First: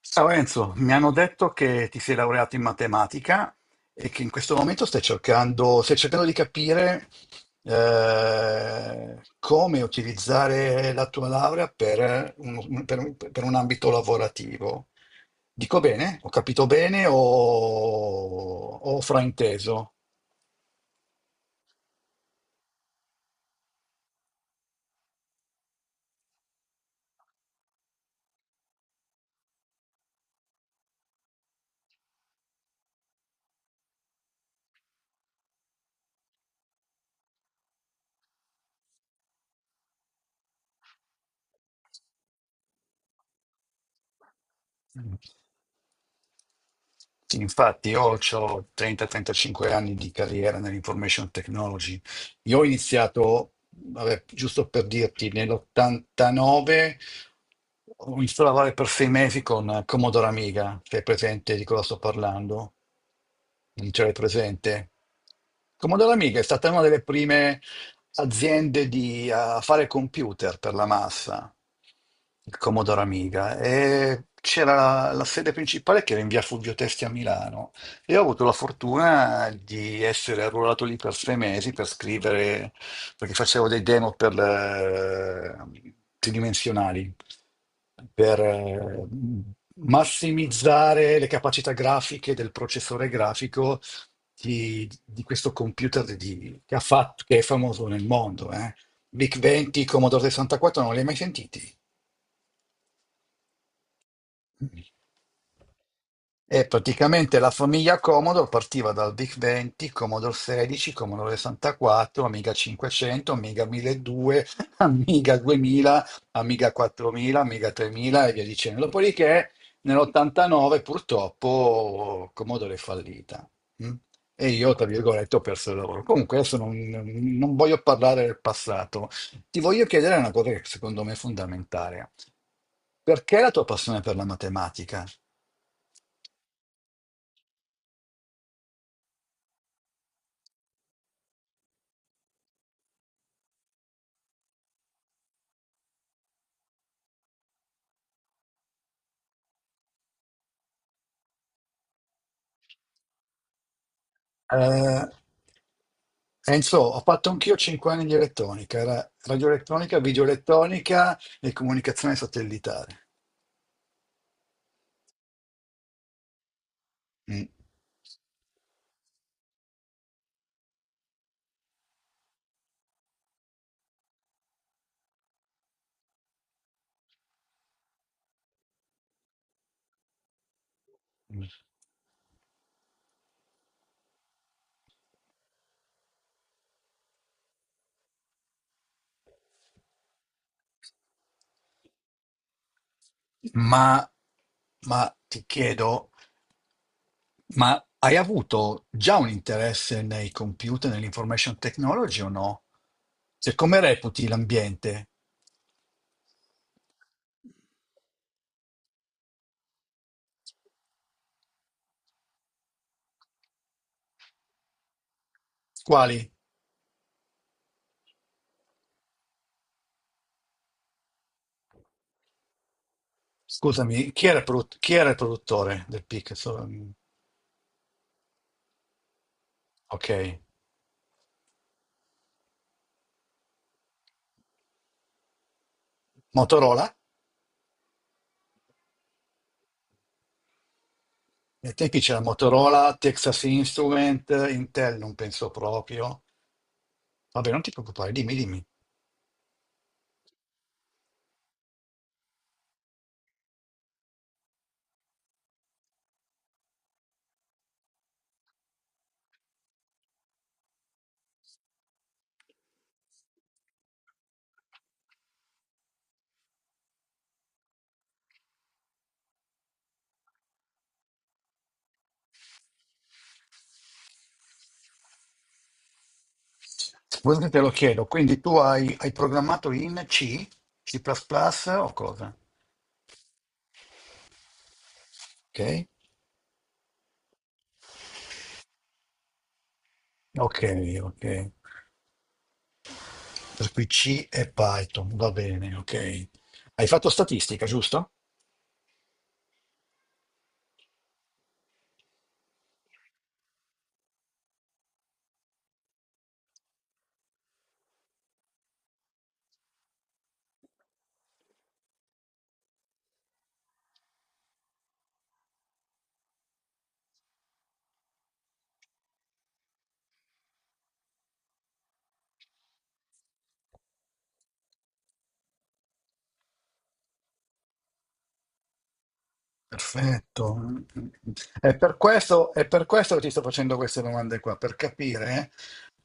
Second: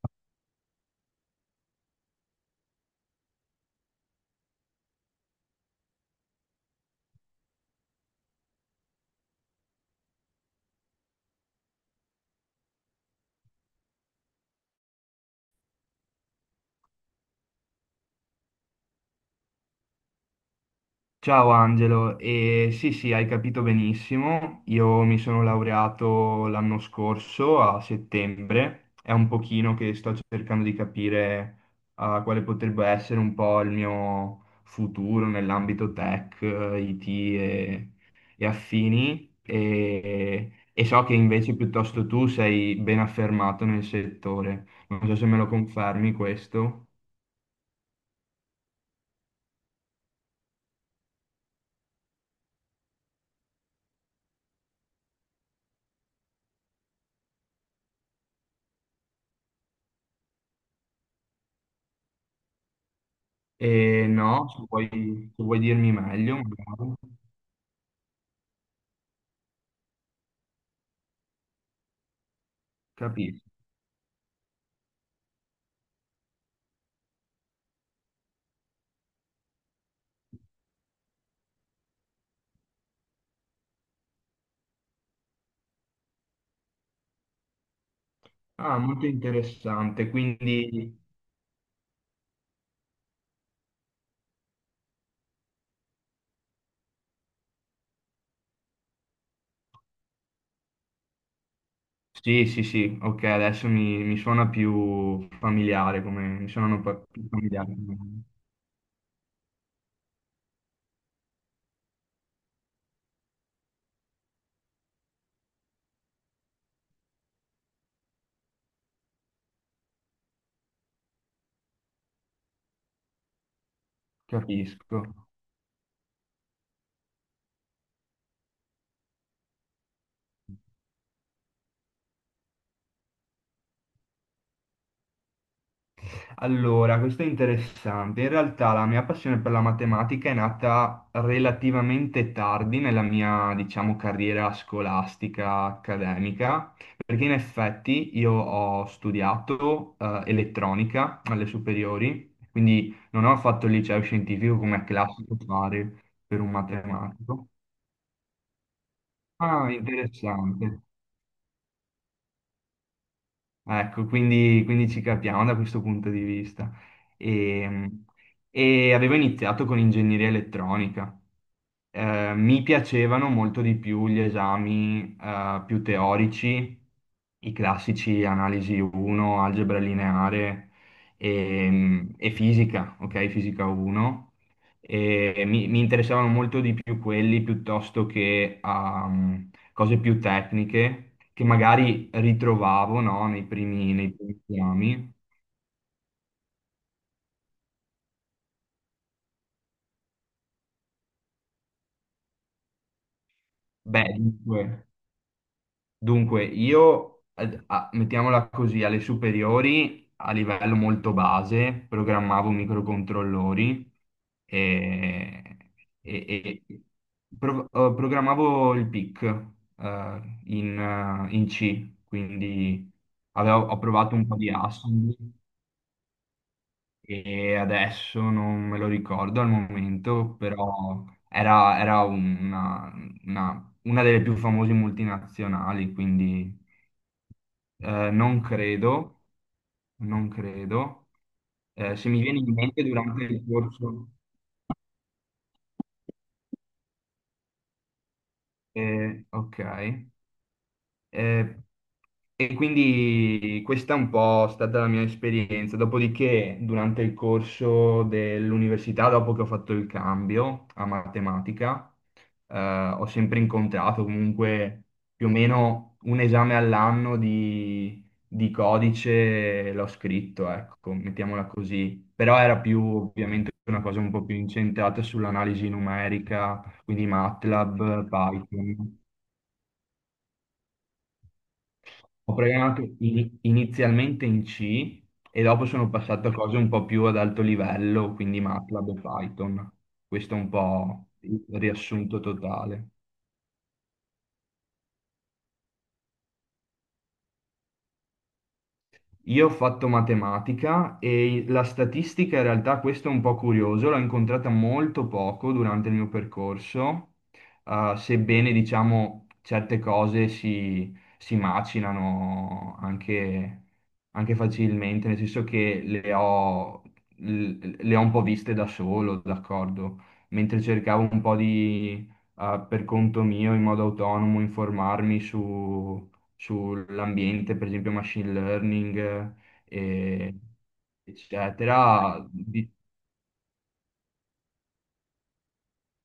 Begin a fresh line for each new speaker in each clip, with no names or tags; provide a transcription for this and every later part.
Ciao Enzo, mi hanno detto che ti sei laureato in matematica e che in questo momento stai cercando di capire, come utilizzare la tua laurea per un ambito lavorativo. Dico bene? Ho capito bene o ho frainteso?
Ciao Angelo, e sì sì, hai capito benissimo, io mi sono laureato l'anno scorso a settembre, è un pochino che sto cercando di capire quale potrebbe essere un po' il mio futuro nell'ambito tech, IT e affini e so che invece piuttosto tu sei ben affermato nel settore, non so se me lo confermi questo.
Sì, infatti, io ho 30-35 anni di carriera nell'information technology. Io ho iniziato, vabbè, giusto per dirti, nell'89 ho iniziato a lavorare per 6 mesi con Commodore Amiga, se è presente di cosa sto parlando. Non ce
E
l'hai
no,
presente?
se vuoi dirmi
Commodore
meglio
Amiga è stata una
magari.
delle prime aziende di, fare computer per la massa, il Commodore
Capisco.
Amiga, e c'era la sede principale che era in via Fulvio Testi a Milano, e ho avuto la fortuna di essere arruolato lì per 6 mesi per scrivere, perché facevo dei demo tridimensionali, per,
Ah, molto interessante. Quindi
massimizzare le capacità grafiche del processore grafico di questo computer che è famoso nel mondo. Eh? VIC-20, Commodore 64, non li hai mai sentiti?
sì, sì, sì, ok, adesso mi suona più familiare, come mi
E
suonano più
praticamente la
familiare.
famiglia Commodore partiva dal VIC 20, Commodore 16, Commodore 64, Amiga 500, Amiga 1200, Amiga 2000, Amiga 4000, Amiga 3000 e via dicendo. Dopodiché nell'89 purtroppo Commodore è fallita. Mm? E io, tra
Capisco.
virgolette, ho perso il lavoro. Comunque adesso non voglio parlare del passato. Ti voglio chiedere una cosa che secondo me è fondamentale. Perché la tua passione per la matematica?
Allora, questo è interessante. In realtà la mia passione per la matematica è nata relativamente tardi nella mia, diciamo, carriera scolastica accademica, perché in effetti io ho studiato elettronica alle superiori, quindi non ho fatto il liceo scientifico come è
Eh,
classico fare per un
Enzo, ho fatto
matematico.
anch'io 5 anni di elettronica, era
Ah,
radioelettronica,
interessante.
videoelettronica e comunicazione satellitare.
Ecco, quindi ci capiamo da questo punto di vista.
Mm.
E, e avevo iniziato con ingegneria elettronica, mi piacevano molto di più gli esami più teorici, i classici analisi 1, algebra lineare e fisica, ok? Fisica 1. E mi interessavano molto di più quelli piuttosto che cose più tecniche che magari ritrovavo, no,
Ma,
nei primi esami.
ma ti chiedo, ma hai avuto già un interesse nei computer, nell'information technology o no? Cioè, come
Beh,
reputi
dunque.
l'ambiente?
Dunque, io, mettiamola così, alle superiori, a livello molto base, programmavo microcontrollori e,
Quali?
e programmavo il PIC, in C, quindi ho
Scusami,
provato un po' di
chi era il
assembly,
produttore del PIC?
e adesso non me lo ricordo al
Ok,
momento, però era una delle più famose multinazionali, quindi.
Motorola?
Non credo, non credo.
Nei tempi
Se
c'era
mi viene in mente
Motorola,
durante
Texas
il corso,
Instrument, Intel non penso proprio. Vabbè, non ti preoccupare, dimmi, dimmi.
ok. Eh, e quindi questa è un po' stata la mia esperienza. Dopodiché, durante il corso dell'università, dopo che ho fatto il cambio a matematica, eh, ho sempre incontrato comunque più o meno un esame all'anno di codice, l'ho scritto, ecco, mettiamola così. Però era più ovviamente una cosa un po' più incentrata sull'analisi numerica, quindi
Guarda che te lo chiedo,
MATLAB,
quindi tu hai,
Python.
hai programmato in C, C++ o
Ho
cosa?
programmato inizialmente in C e dopo
Ok?
sono passato a cose un po' più ad alto livello, quindi MATLAB e Python. Questo è un
Ok,
po'
ok.
il riassunto totale.
Per cui C e Python, va bene, ok. Hai fatto statistica, giusto?
Io ho fatto matematica e la statistica, in realtà, questo è un po' curioso, l'ho incontrata molto poco durante il mio percorso, sebbene diciamo certe cose si macinano anche facilmente, nel senso che le ho un po' viste da solo, d'accordo, mentre cercavo un po' per conto mio, in modo autonomo, informarmi su sull'ambiente, per esempio machine learning, eh,
Perfetto.
eccetera.
È per questo che ti sto facendo queste domande qua, per capire,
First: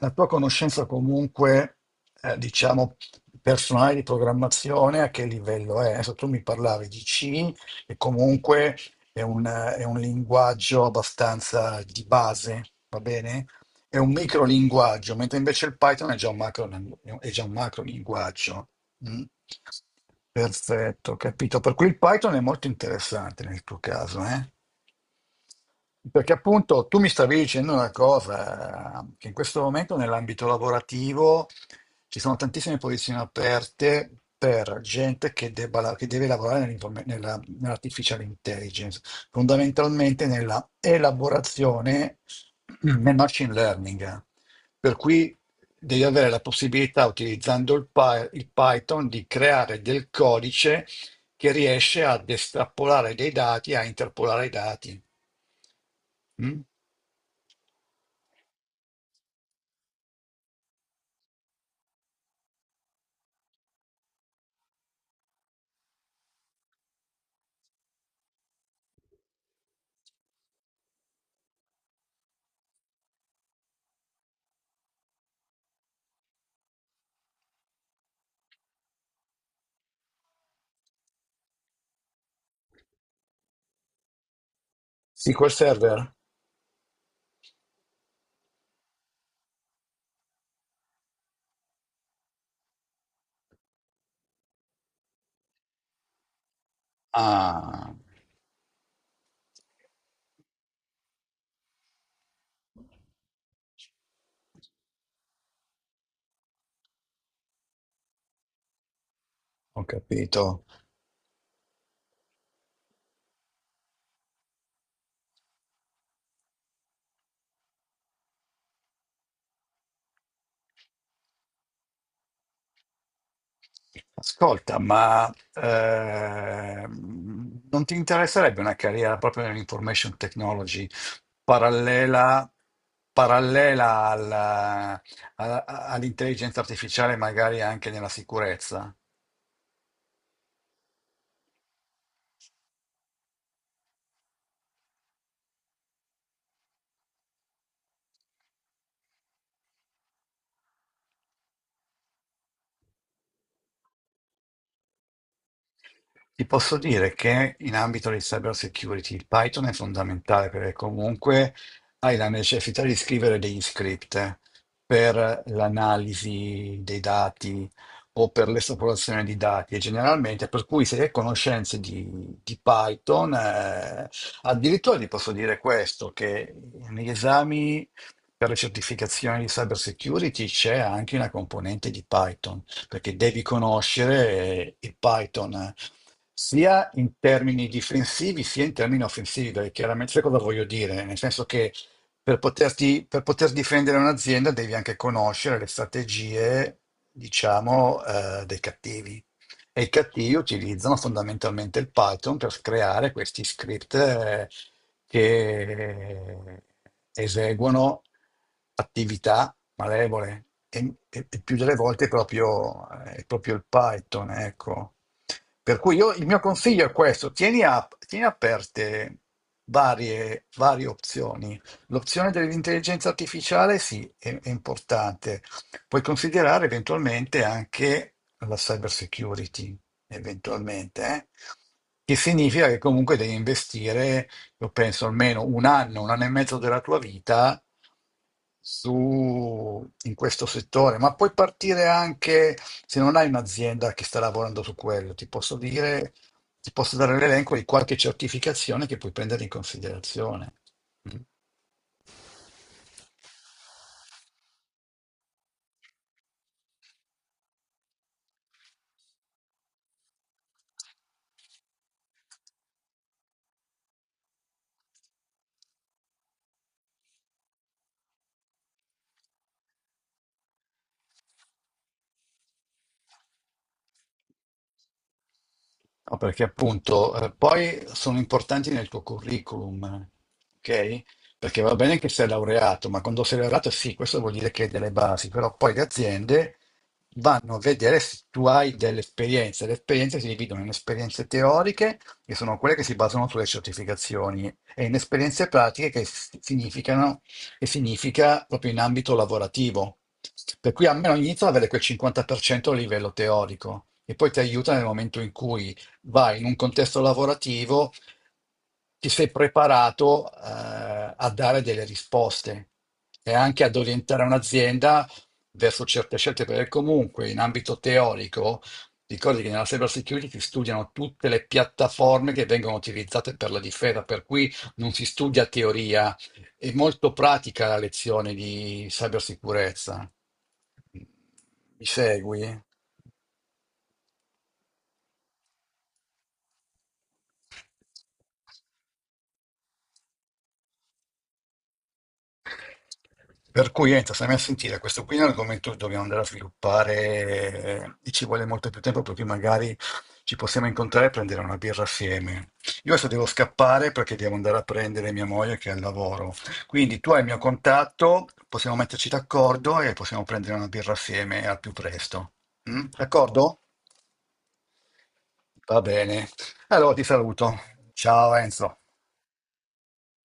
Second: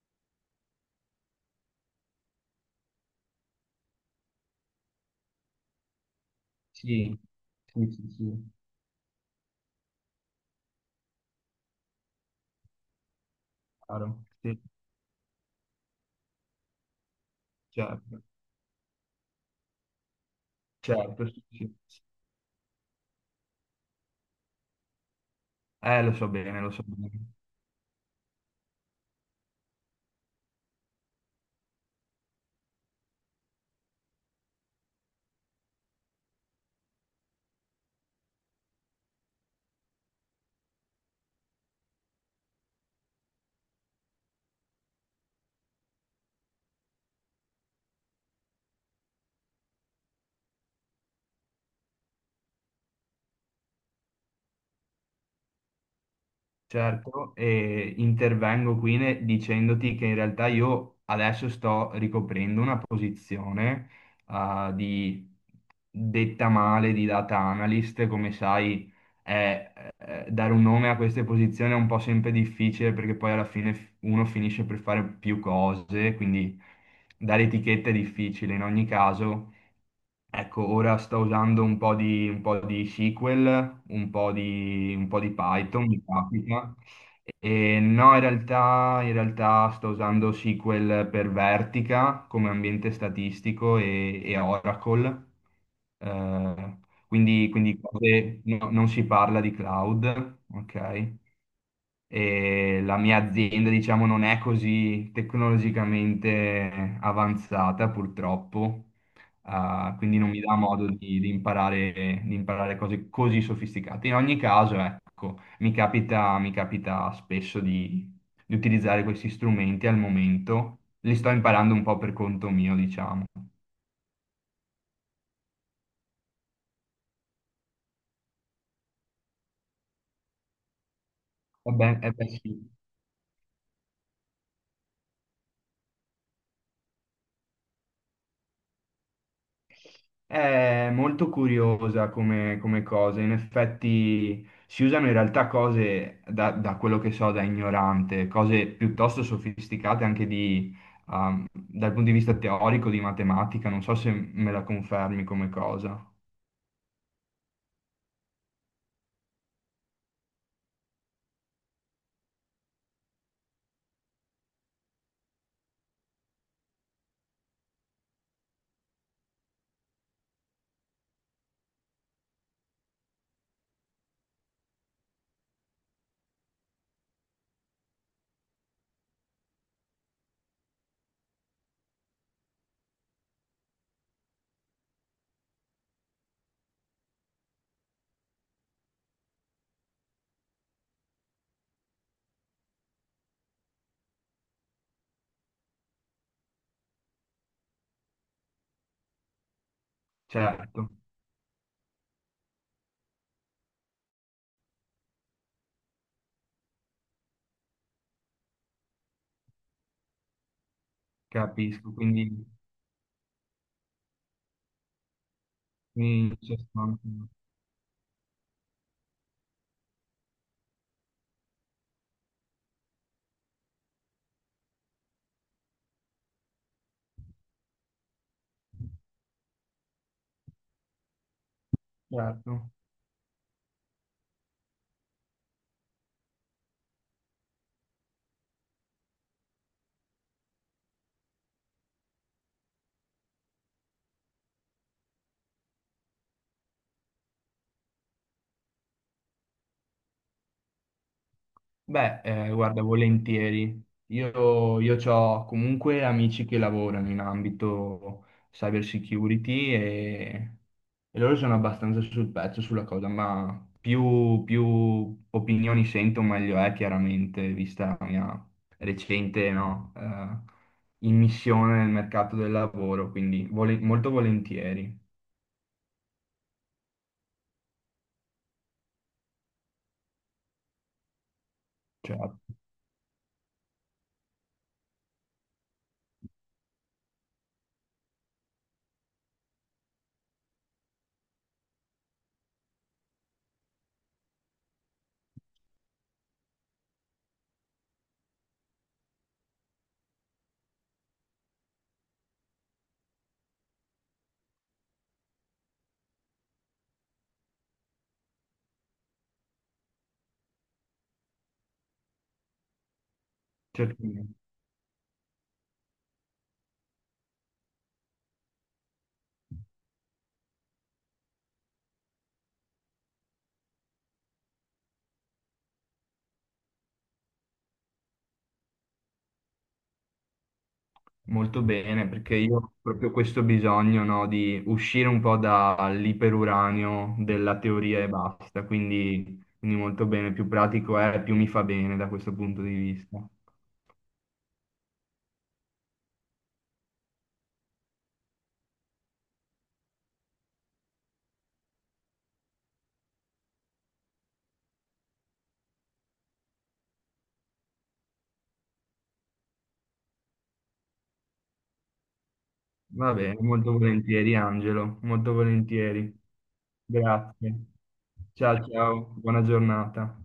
la tua conoscenza comunque, diciamo, personale di programmazione, a che livello è. Adesso tu mi parlavi di
Sì,
C,
sì,
e
sì, sì,
comunque è un linguaggio abbastanza di base, va bene? È un
chiaro,
micro
sì,
linguaggio, mentre invece il Python è già un macro, è già un macro
certo,
linguaggio. Mm. Perfetto,
certo, sì,
capito. Per
sì.
cui il Python è molto interessante nel tuo caso, eh?
Lo so
Perché
bene, lo so
appunto tu mi
bene.
stavi dicendo una cosa, che in questo momento nell'ambito lavorativo ci sono tantissime posizioni aperte per gente che, che deve lavorare nell'artificial intelligence, fondamentalmente nella elaborazione, nel machine learning. Per cui devi avere la possibilità, utilizzando il Python, di creare del codice che riesce ad estrapolare dei dati, a interpolare i dati. Mm?
Certo, e intervengo qui dicendoti che in realtà io adesso sto ricoprendo una posizione, ah, di, detta male, di data analyst, come sai. Dare un nome a queste posizioni è un po' sempre difficile, perché poi alla fine uno finisce per fare più cose, quindi dare etichetta è difficile in ogni caso. Ecco, ora sto usando un po' di SQL, un po' di
SQL
Python, mi
Server?
capita. E no, in realtà sto usando SQL per Vertica come ambiente statistico e Oracle. Eh, quindi
Ah,
non si parla di cloud, ok? E la mia azienda, diciamo, non è così tecnologicamente avanzata, purtroppo.
ho
Ah, quindi non mi dà
capito.
modo di imparare cose così sofisticate. In ogni caso, ecco, mi capita spesso di utilizzare questi strumenti al momento, li sto imparando un po' per conto mio, diciamo.
Ascolta, ma non ti interesserebbe una carriera proprio nell'information technology
Va bene, eh beh,
parallela,
sì.
parallela alla- all'intelligenza artificiale, magari anche nella sicurezza?
È molto curiosa come cosa, in effetti si usano in realtà cose, da quello che so, da ignorante, cose piuttosto sofisticate anche dal punto di vista teorico di matematica, non so se me la confermi come cosa.
Ti posso dire che in ambito di cyber security il Python è fondamentale perché comunque hai la necessità di scrivere degli script per l'analisi dei dati o per l'esplorazione di dati, e generalmente per cui se hai conoscenze di Python, addirittura ti posso dire questo, che negli esami per le certificazioni di cyber security c'è anche una componente di Python, perché devi conoscere, il Python, sia in termini difensivi sia in termini offensivi, perché chiaramente sai cosa voglio dire? Nel senso che per poter difendere un'azienda devi anche conoscere le strategie, diciamo, dei cattivi. E i cattivi
Certo,
utilizzano fondamentalmente il Python per creare questi script che eseguono attività malevole e più delle
capisco,
volte
quindi
è proprio il Python, ecco. Per cui io, il
in
mio consiglio è
sostanza,
questo: tieni, tieni aperte varie opzioni. L'opzione dell'intelligenza artificiale sì, è importante. Puoi considerare eventualmente anche la cyber security, eventualmente, eh? Che significa
certo.
che comunque devi investire, io penso, almeno un anno e mezzo della tua vita su, in questo settore, ma puoi partire anche se non hai un'azienda che sta lavorando su quello. Ti posso dire, ti posso dare l'elenco di qualche certificazione che puoi prendere in considerazione. Mm?
Beh, guarda, volentieri. Io ho comunque amici che lavorano in ambito cyber security, e loro sono abbastanza sul pezzo sulla cosa, ma più opinioni sento, meglio è, chiaramente, vista la mia recente, no, immissione nel mercato del lavoro, quindi molto volentieri.
No, perché appunto, poi sono importanti nel tuo curriculum, ok? Perché va bene che sei
Certo.
laureato, ma quando sei laureato sì, questo vuol dire che hai delle basi, però poi le aziende vanno a vedere se tu hai delle esperienze. Le esperienze si dividono in esperienze teoriche, che sono quelle che si basano sulle certificazioni, e in esperienze pratiche che significano, che significa proprio in ambito lavorativo. Per cui almeno inizio ad avere quel 50% a livello teorico, e poi ti aiuta nel momento in cui vai in un contesto lavorativo, ti sei preparato, a dare delle risposte e anche ad
Certo.
orientare un'azienda verso certe scelte, perché comunque in ambito teorico, ricordi che nella cyber security si studiano tutte le piattaforme che vengono utilizzate per la difesa, per cui non si studia teoria, è molto pratica la lezione di cybersicurezza.
Molto
Mi
bene, perché
segui?
io ho proprio questo bisogno, no, di uscire un po' dall'iperuranio della teoria e basta, quindi, molto bene, più pratico è, più mi fa bene da questo punto di vista.
Per cui, niente, stiamo a sentire, questo qui è un argomento che dobbiamo andare a sviluppare, e ci vuole molto più tempo, per cui magari ci possiamo incontrare e prendere una birra assieme. Io adesso devo scappare perché devo andare a prendere mia moglie che è al lavoro. Quindi tu hai il mio contatto, possiamo metterci d'accordo e possiamo prendere una birra assieme al più presto. Mm?
Va bene,
D'accordo?
molto volentieri Angelo, molto
Va
volentieri.
bene. Allora ti saluto.
Grazie.
Ciao
Ciao
Enzo.
ciao, buona giornata.